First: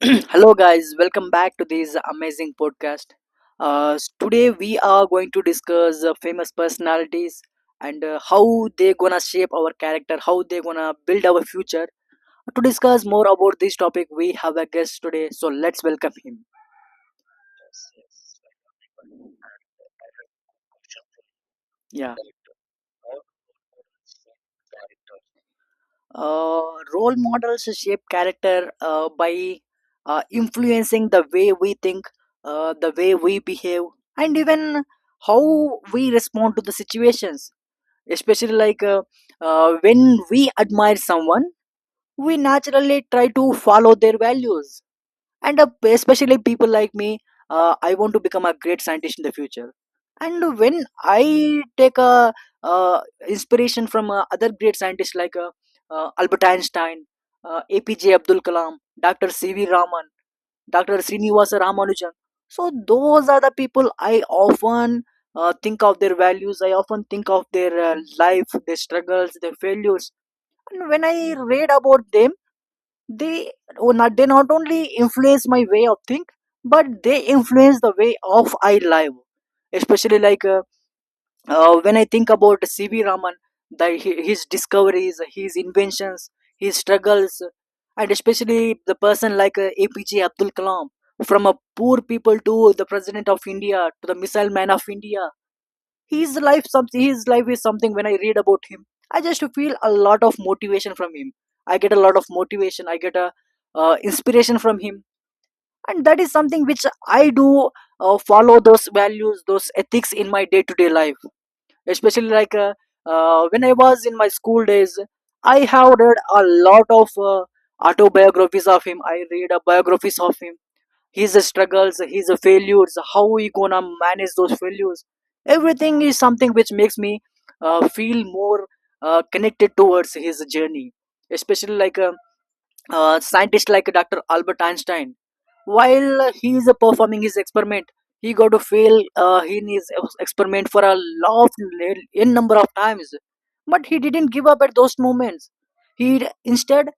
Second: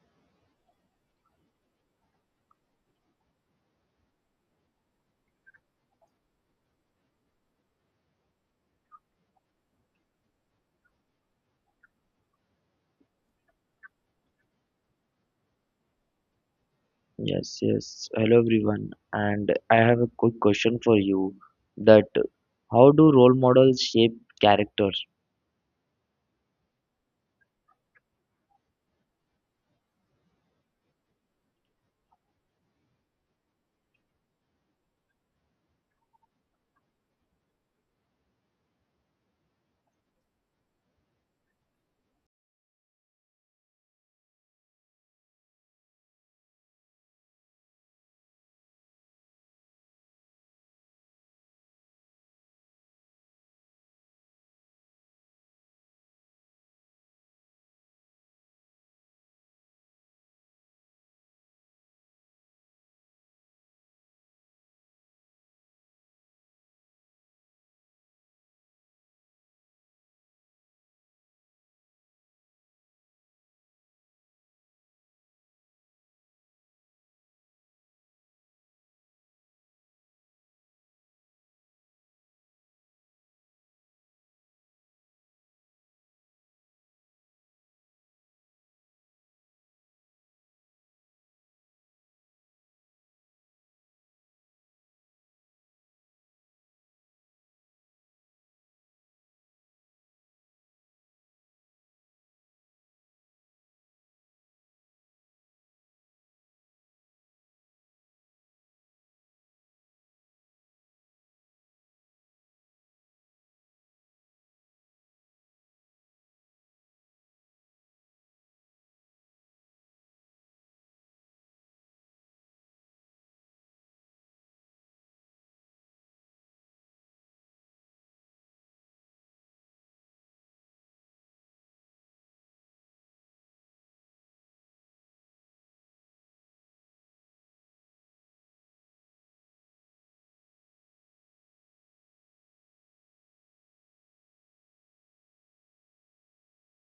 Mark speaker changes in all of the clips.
Speaker 1: Hello, guys. Welcome back to this amazing podcast. Today, we are going to discuss famous personalities and how they gonna shape our character, how they gonna build our future. To discuss more about this topic, we have a guest today, so let's welcome him.
Speaker 2: Yes. Hello everyone, and I have a quick question for you that
Speaker 1: Yeah.
Speaker 2: how do role models shape character?
Speaker 1: Uh, Role models shape character by influencing the way we think, the way we behave, and even how we respond to the situations especially like when we admire someone we naturally try to follow their values and especially people like me, I want to become a great scientist in the future and when I take a uh, inspiration from other great scientists like albert einstein, apj abdul kalam, dr cv raman, Dr. Srinivasa Ramanujan. So those are the people I often think of their values. I often think of their life, their struggles, their failures. And when I read about them, they not only influence my way of think but they influence the way of I live especially like when I think about cv raman his discoveries, his inventions, his struggles, and especially the person like apj abdul kalam, from a poor people to the president of india to the missile man of india. His life is something when I read about him I just feel a lot of motivation from him, I get a lot of motivation, I get a inspiration from him, and that is something which I do follow those values, those ethics in my day to day life, especially like when I was in my school days I have read a lot of autobiographies of him, I read biographies of him, his struggles, his failures, how he gonna manage those failures. Everything is something which makes me feel more connected towards his journey, especially like scientists like Dr. Albert Einstein. While he is performing his experiment, he got to fail in his experiment for a lot of n number of times, but he didn't give up at those moments. He instead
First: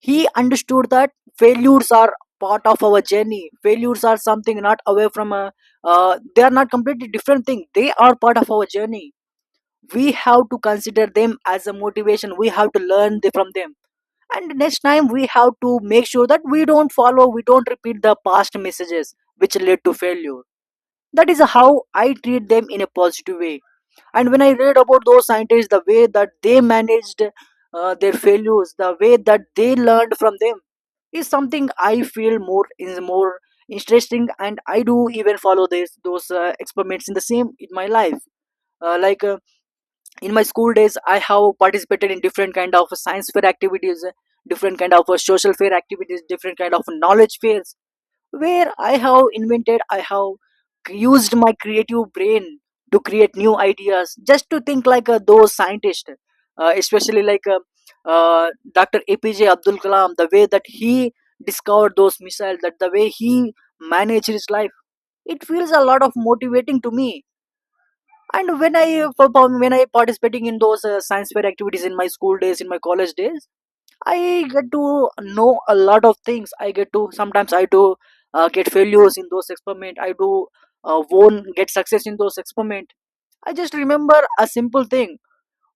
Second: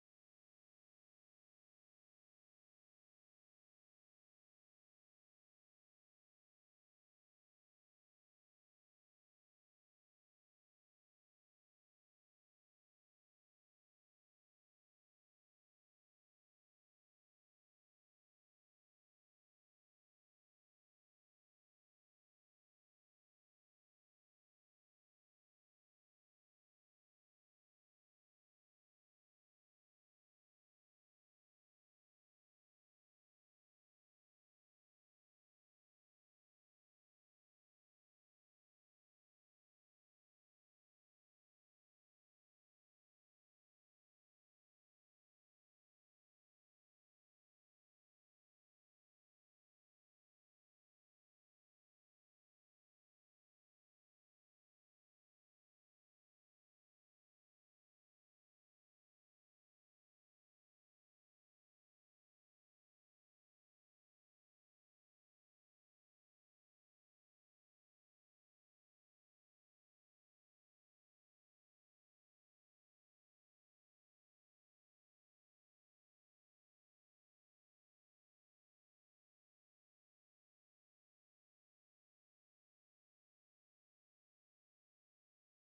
Speaker 1: he understood that failures are part of our journey. Failures are something not away from a. They are not completely different thing. They are part of our journey. We have to consider them as a motivation. We have to from them and next time we have to make sure that we don't repeat the past messages which led to failure. That is how I treat them in a positive way, and when I read about those scientists, the way that they managed their failures, the way that they learned from them is something I feel more is more interesting, and I do even follow this those experiments in the same in my life. Like in my school days I have participated in different kind of science fair activities, different kind of social fair activities, different kind of knowledge fairs, where I have invented, I have used my creative brain to create new ideas just to think like those scientists, especially uh, dr apj abdul kalam, the way that he discovered those missiles, that the way he managed his life, it feels a lot of motivating to me. And when I perform, when I participating in those science fair activities in my school days, in my college days, I get to know a lot of things, I get to sometimes I do get failures in those experiment, I do won get success in those experiment. I just remember a simple thing:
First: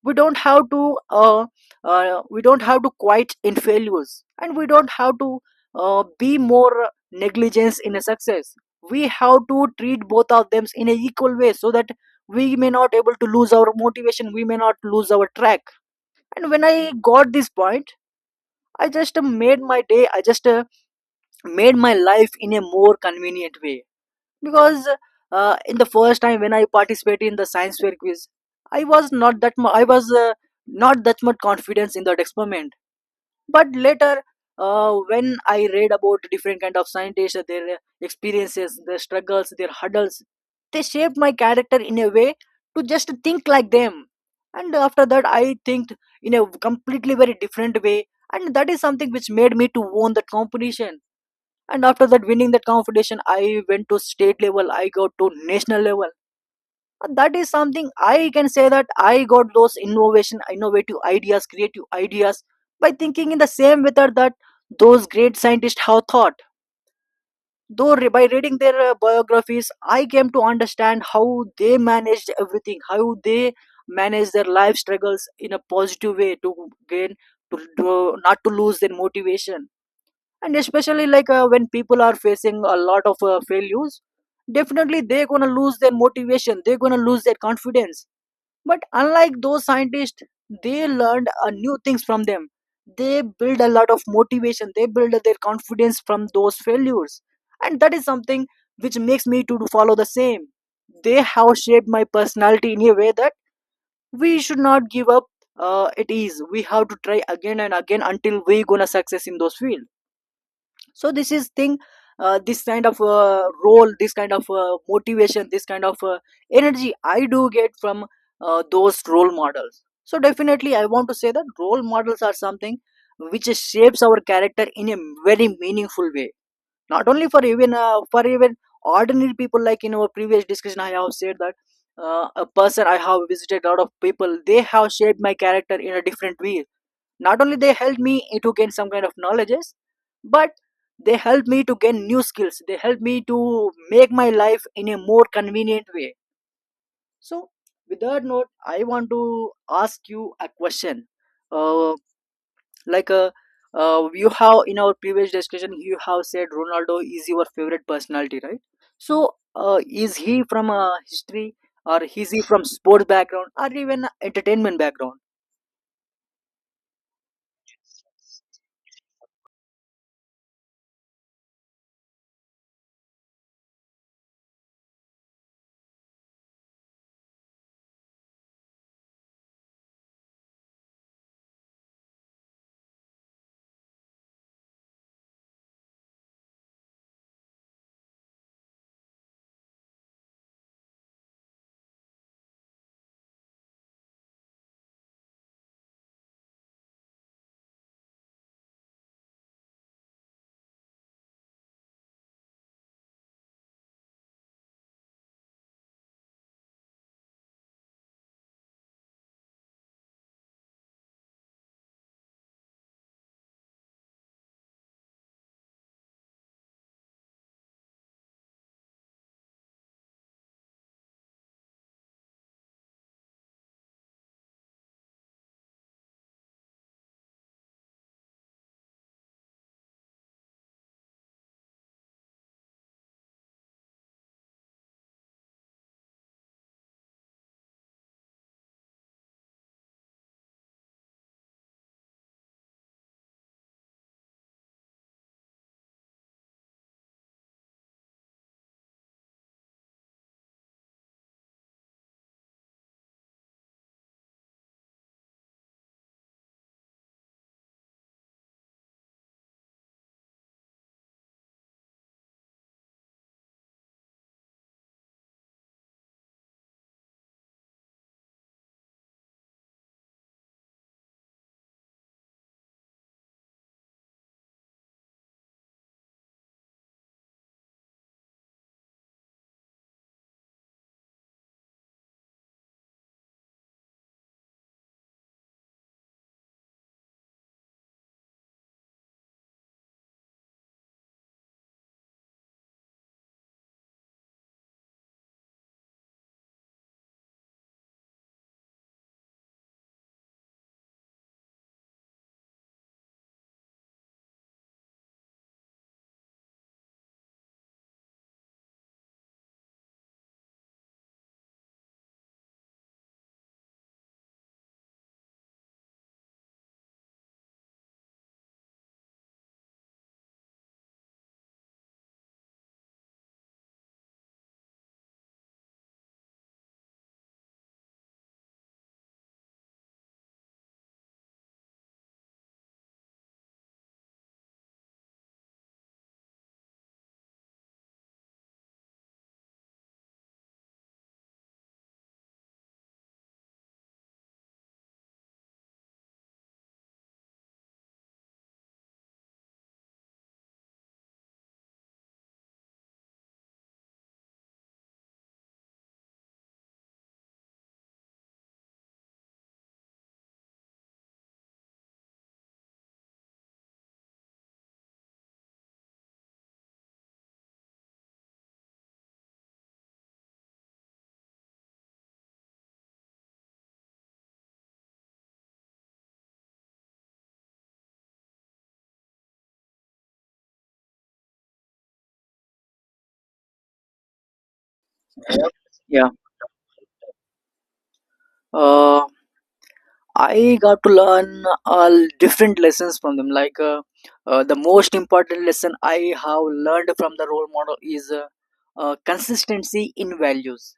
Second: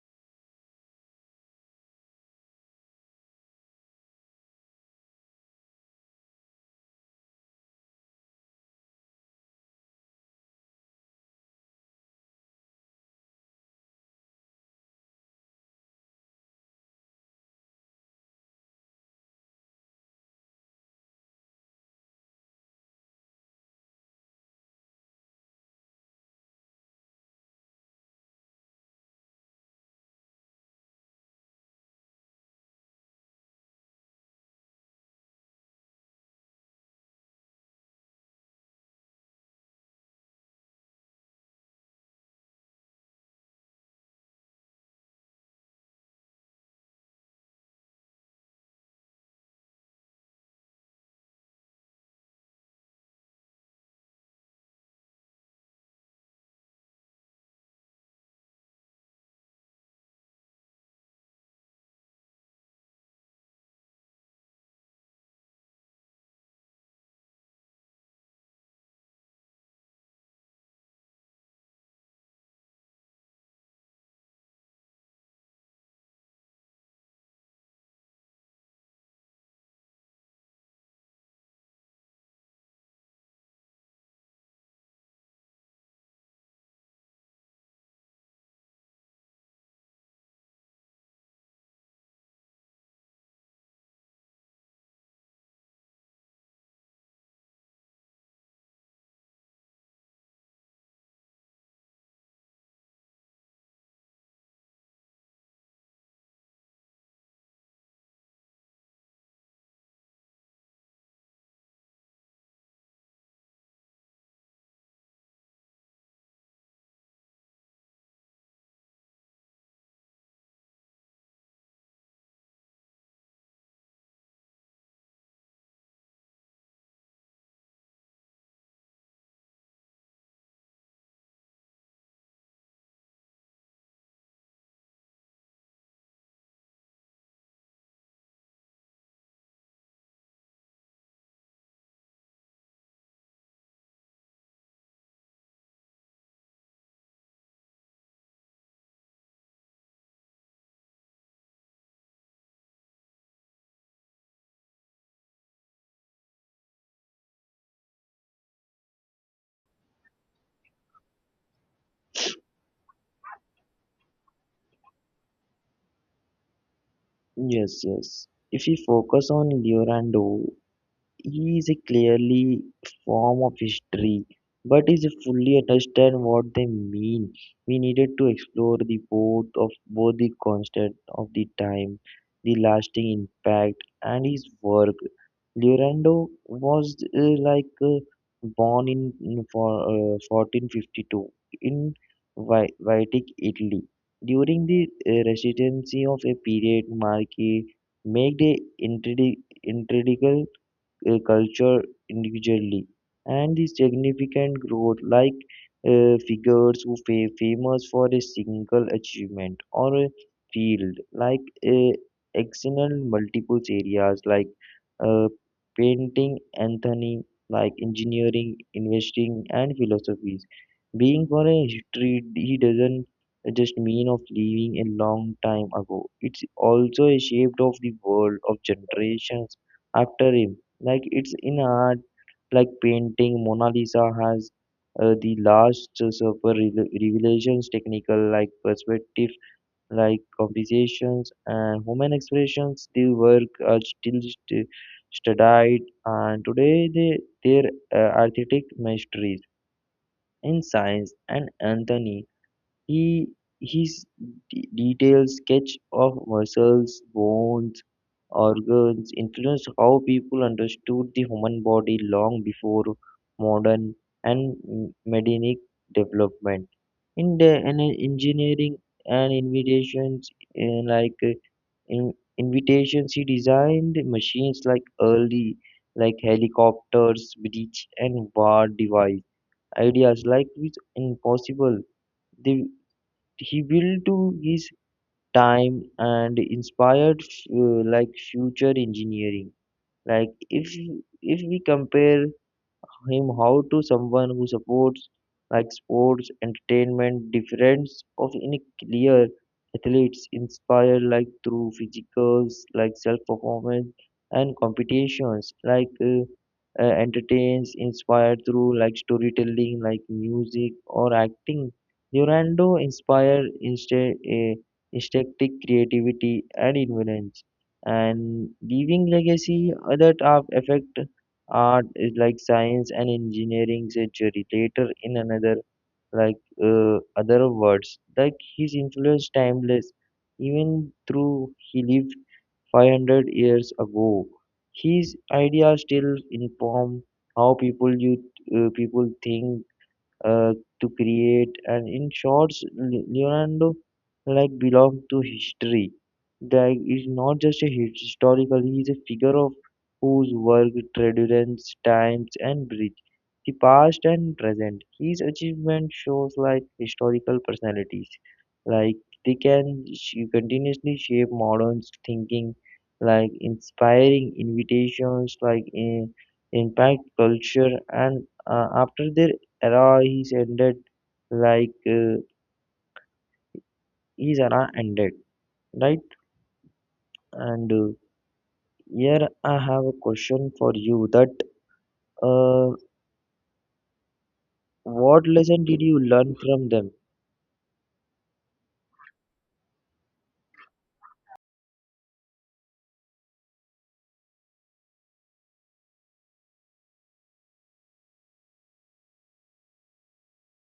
Speaker 1: we don't have to uh, we don't have to quite in failures, and we don't have to be more negligence in a success. We have to treat both of them in a equal way so that we may not able to lose our motivation, we may not lose our track. And when I got this point I just made my day, I just made my life in a more convenient way, because in the first time when I participated in the science fair quiz, I was not that mu- I was not that much confidence in that experiment. But later, when I read about different kind of scientists, their experiences, their struggles, their hurdles, they shaped my character in a way to just think like them. And after that, I think in a completely very different way, and that is something which made me to won that competition. And after that, winning that competition, I went to state level, I got to national level. And that is something I can say that I got those innovation innovative ideas, creative ideas by thinking in the same method that those great scientists have thought. By reading their biographies I came to understand how they managed everything, how they manage their life struggles in a positive way, to gain to not to lose their motivation. And especially like when people are facing a lot of failures, definitely they're gonna lose their motivation, they're gonna lose their confidence. But unlike those scientists, they learned new things from them, they build a lot of motivation, they build their confidence from those failures, and that is something which makes me follow the same. They have shaped my personality in a way that we should not give up. It is We have to try again and again until we gonna success in those fields. So this is thing, this kind of role, this kind of motivation, this kind of energy I do get from those role models. So definitely I want to say that role models are something which shapes our character in a very meaningful way, not only for even ordinary people. Like in our previous discussion I have said that, a person I have visited a lot of people, they have shaped my character in a different way. Not only they helped me to gain some kind of knowledges, but they helped me to gain new skills, they helped me to make my life in a more convenient way. So with that note I want to ask you a question. Uh, like uh, uh, you have in our previous discussion you have said ronaldo is your favorite personality, right? So is he from a history, or is he from sports background, or even entertainment background?
Speaker 2: Yes, yes. If we focus on Leonardo, he is a clearly form of history, but is fully understand what they mean. We needed to explore the both of both the constant of the time, the lasting impact, and his work. Leonardo was born in 1452 in Vitic, Italy. During the residency of a period, Marquis made a intradi- intriguing culture individually and the significant growth like figures who fa famous for a single achievement or a field like uh, excel in multiple areas like uh, painting, anthony, like engineering, investing, and philosophies. Being for a history, he doesn't just mean of living a long time ago. It's also a shape of the world of generations after him, like it's in art, like painting. Mona Lisa has the last supper revelations, technical like perspective, like conversations and human expressions. The work are still studied, and today they their artistic masteries in science and anthony. He his detailed sketch of muscles, bones, organs influenced how people understood the human body long before modern and medinic development. In the in engineering and invitations, uh, like uh, in invitations, he designed machines like early, like helicopters, bridge, and war device. Ideas like which impossible. They he will do his time and inspired like future engineering, like if we compare him how to someone who supports like sports, entertainment, difference of any clear athletes inspired like through physicals, like self performance and competitions, like entertains inspired through like storytelling, like music or acting. Leonardo inspired instead instinctive creativity and influence and leaving legacy that have effect art is like science and engineering century later in another, like other words, like his influence timeless. Even though he lived 500 years ago, his ideas still inform how people you people think uh, to create. And in shorts, Leonardo like belong to history. Like is not just a historical; he is a figure of whose work transcends times and bridge the past and present. His achievement shows like historical personalities, like they can continuously shape modern thinking, like inspiring invitations, like in, impact culture, and after their era he's ended, like his era ended, right? And here I have a question for you that uh, what lesson did you
Speaker 1: Yeah.
Speaker 2: learn from them?
Speaker 1: uh, I got to learn all different lessons from them. Like the most important lesson I have learned from the role model is consistency in values.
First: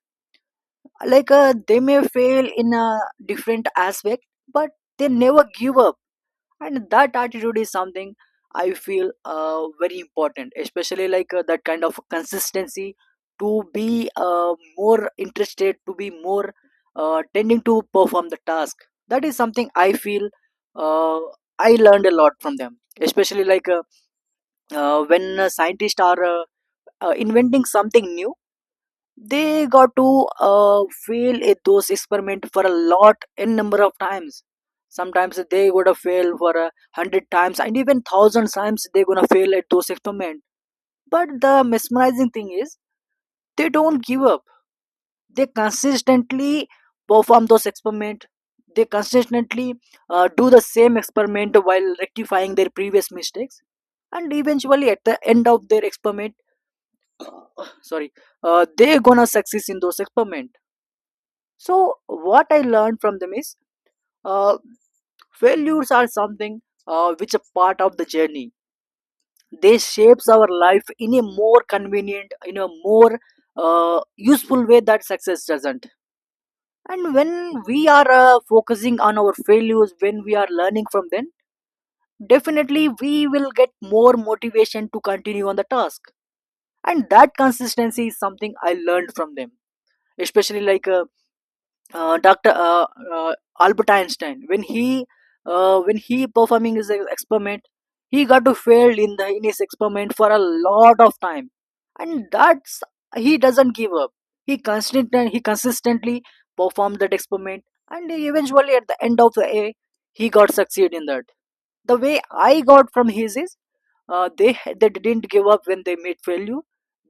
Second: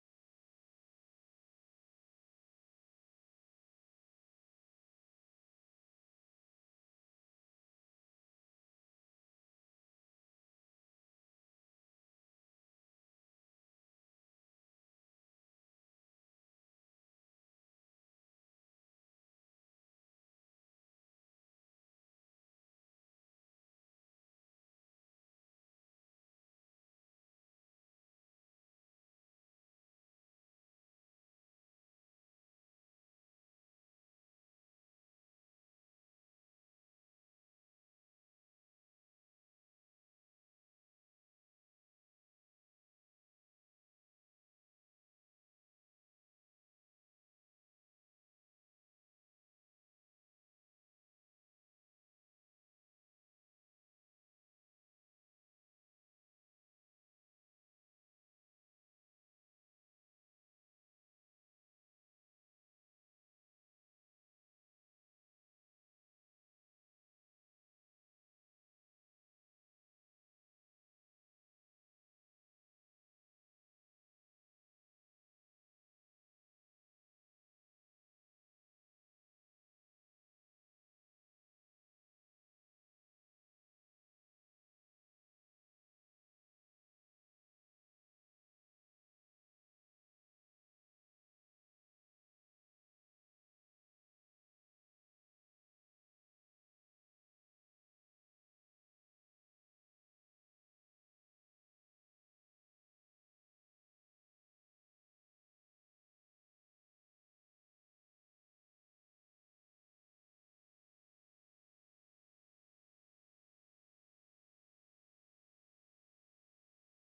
Speaker 1: Like they may fail in a different aspect, but they never give up, and that attitude is something I feel very important, especially like that kind of consistency to be more interested, to be more tending to perform the task. That is something I feel uh, I learned a lot from them, especially like when scientists are inventing something new, they got to fail at those experiment for a lot in number of times. Sometimes they gonna fail for a hundred times and even thousand times they gonna fail at those experiment. But the mesmerizing thing is they don't give up. They consistently perform those experiment. They consistently do the same experiment while rectifying their previous mistakes, and eventually at the end of their experiment sorry, they're gonna success in those experiment. So what I learned from them is uh, failures are something which a part of the journey. They shapes our life in a more convenient, in a more useful way that success doesn't. And when we are focusing on our failures, when we are learning from them, definitely we will get more motivation to continue on the task. And that consistency is something I learned from them. Especially like Dr. Albert Einstein, when he performing his experiment, he got to failed in the in his experiment for a lot of time, and that's he doesn't give up. He consistently performed that experiment, and eventually at the end of the day, he got succeed in that. The way I got from his is they didn't give up when they made failure.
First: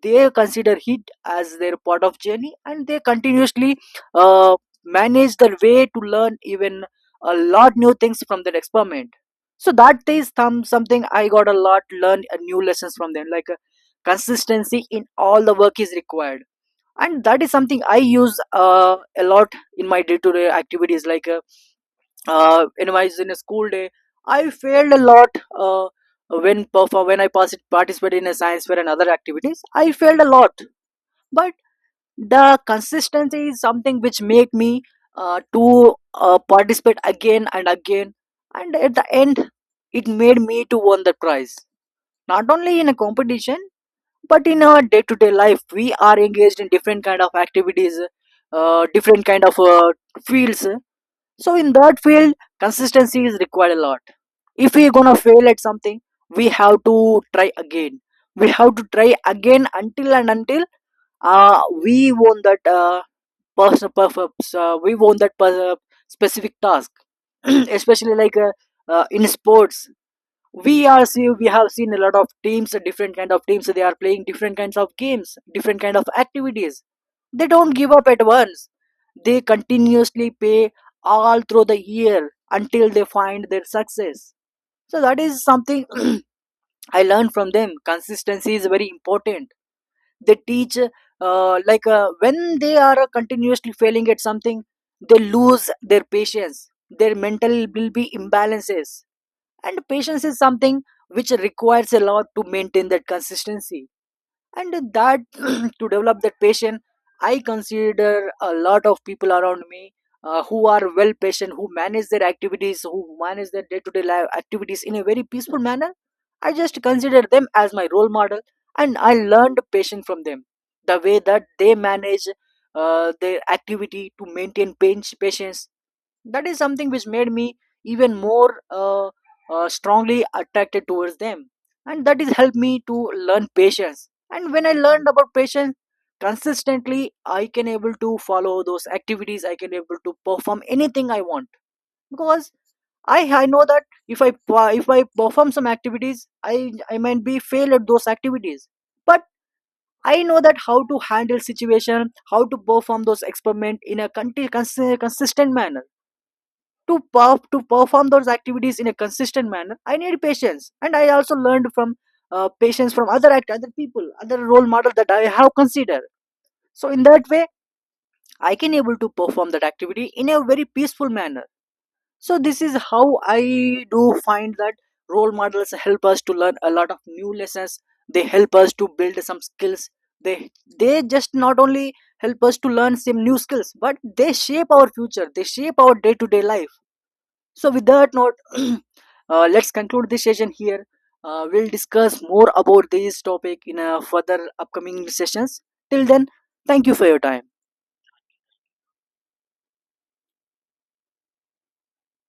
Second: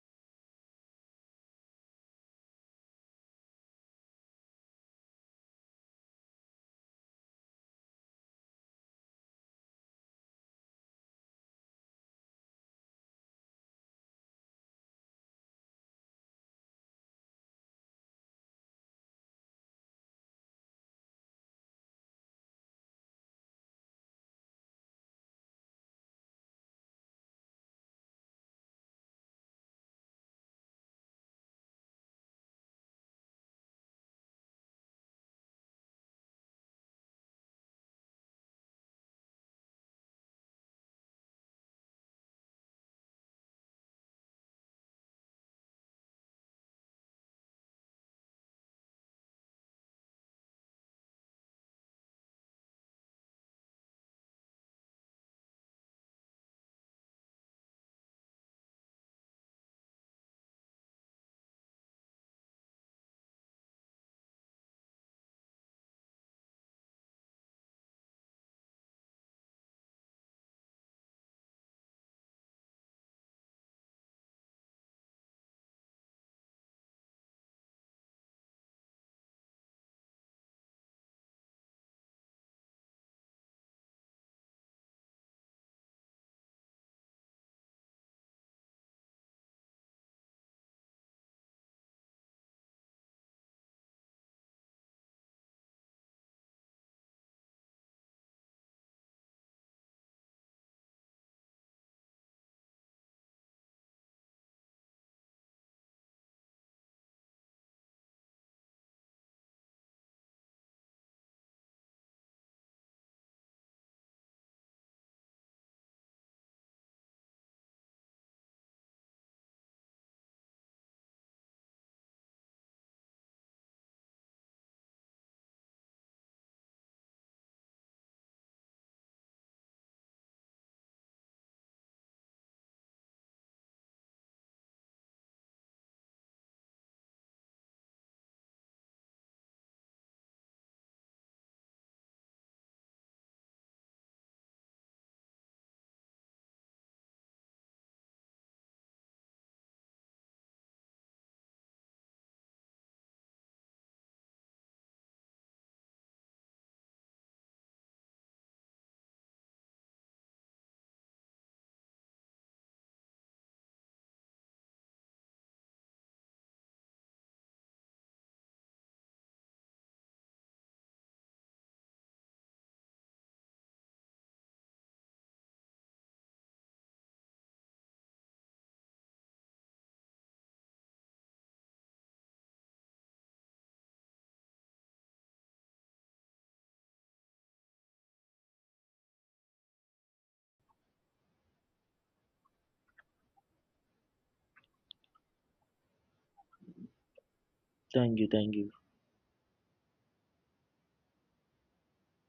Speaker 1: They consider it as their part of journey, and they continuously uh, manage their way to learn even a lot new things from that experiment. So that is something I got a lot learn new lessons from them, like consistency in all the work is required. And that is something I use a lot in my day-to-day activities, like when I in a school day I failed a lot. uh, when I participated in a science fair and other activities I failed a lot, but the consistency is something which make me to participate again and again, and at the end it made me to won the prize. Not only in a competition, but in our day-to-day life we are engaged in different kind of activities, different kind of fields. So in that field, consistency is required a lot. If we're gonna fail at something, we have to try again. We have to try again until and until we won that we won that specific task. Especially like in sports, we have seen a lot of teams, different kind of teams, they are playing different kinds of games, different kind of activities. They don't give up at once, they continuously pay all through the year until they find their success. So that is something I learned from them: consistency is very important. They teach like when they are continuously failing at something, they lose their patience, their mental will be imbalances. And patience is something which requires a lot to maintain that consistency. And that to develop that patient, I consider a lot of people around me who are well patient, who manage their activities, who manage their day-to-day life activities in a very peaceful manner. I just consider them as my role model, and I learned patience from them. The way that they manage their activity to maintain patience, that is something which made me even more strongly attracted towards them, and that is helped me to learn patience. And when I learned about patience consistently, I can able to follow those activities, I can able to perform anything I want, because i know that if I if I perform some activities I I might be fail at those activities, but I know that how to handle situation, how to perform those experiment in a consistent manner. To, to perform those activities in a consistent manner, I need patience, and I also learned from patience from other people, other role model that I have considered. So in that way I can able to perform that activity in a very peaceful manner. So this is how I do find that role models help us to learn a lot of new lessons, they help us to build some skills, they they just not only help us to learn some new skills, but they shape our future, they shape our day to day life. So, with that note, let's conclude this session here. We'll discuss more about this topic in further upcoming sessions. Till then, thank you for your time.
Speaker 2: Thank you, thank you.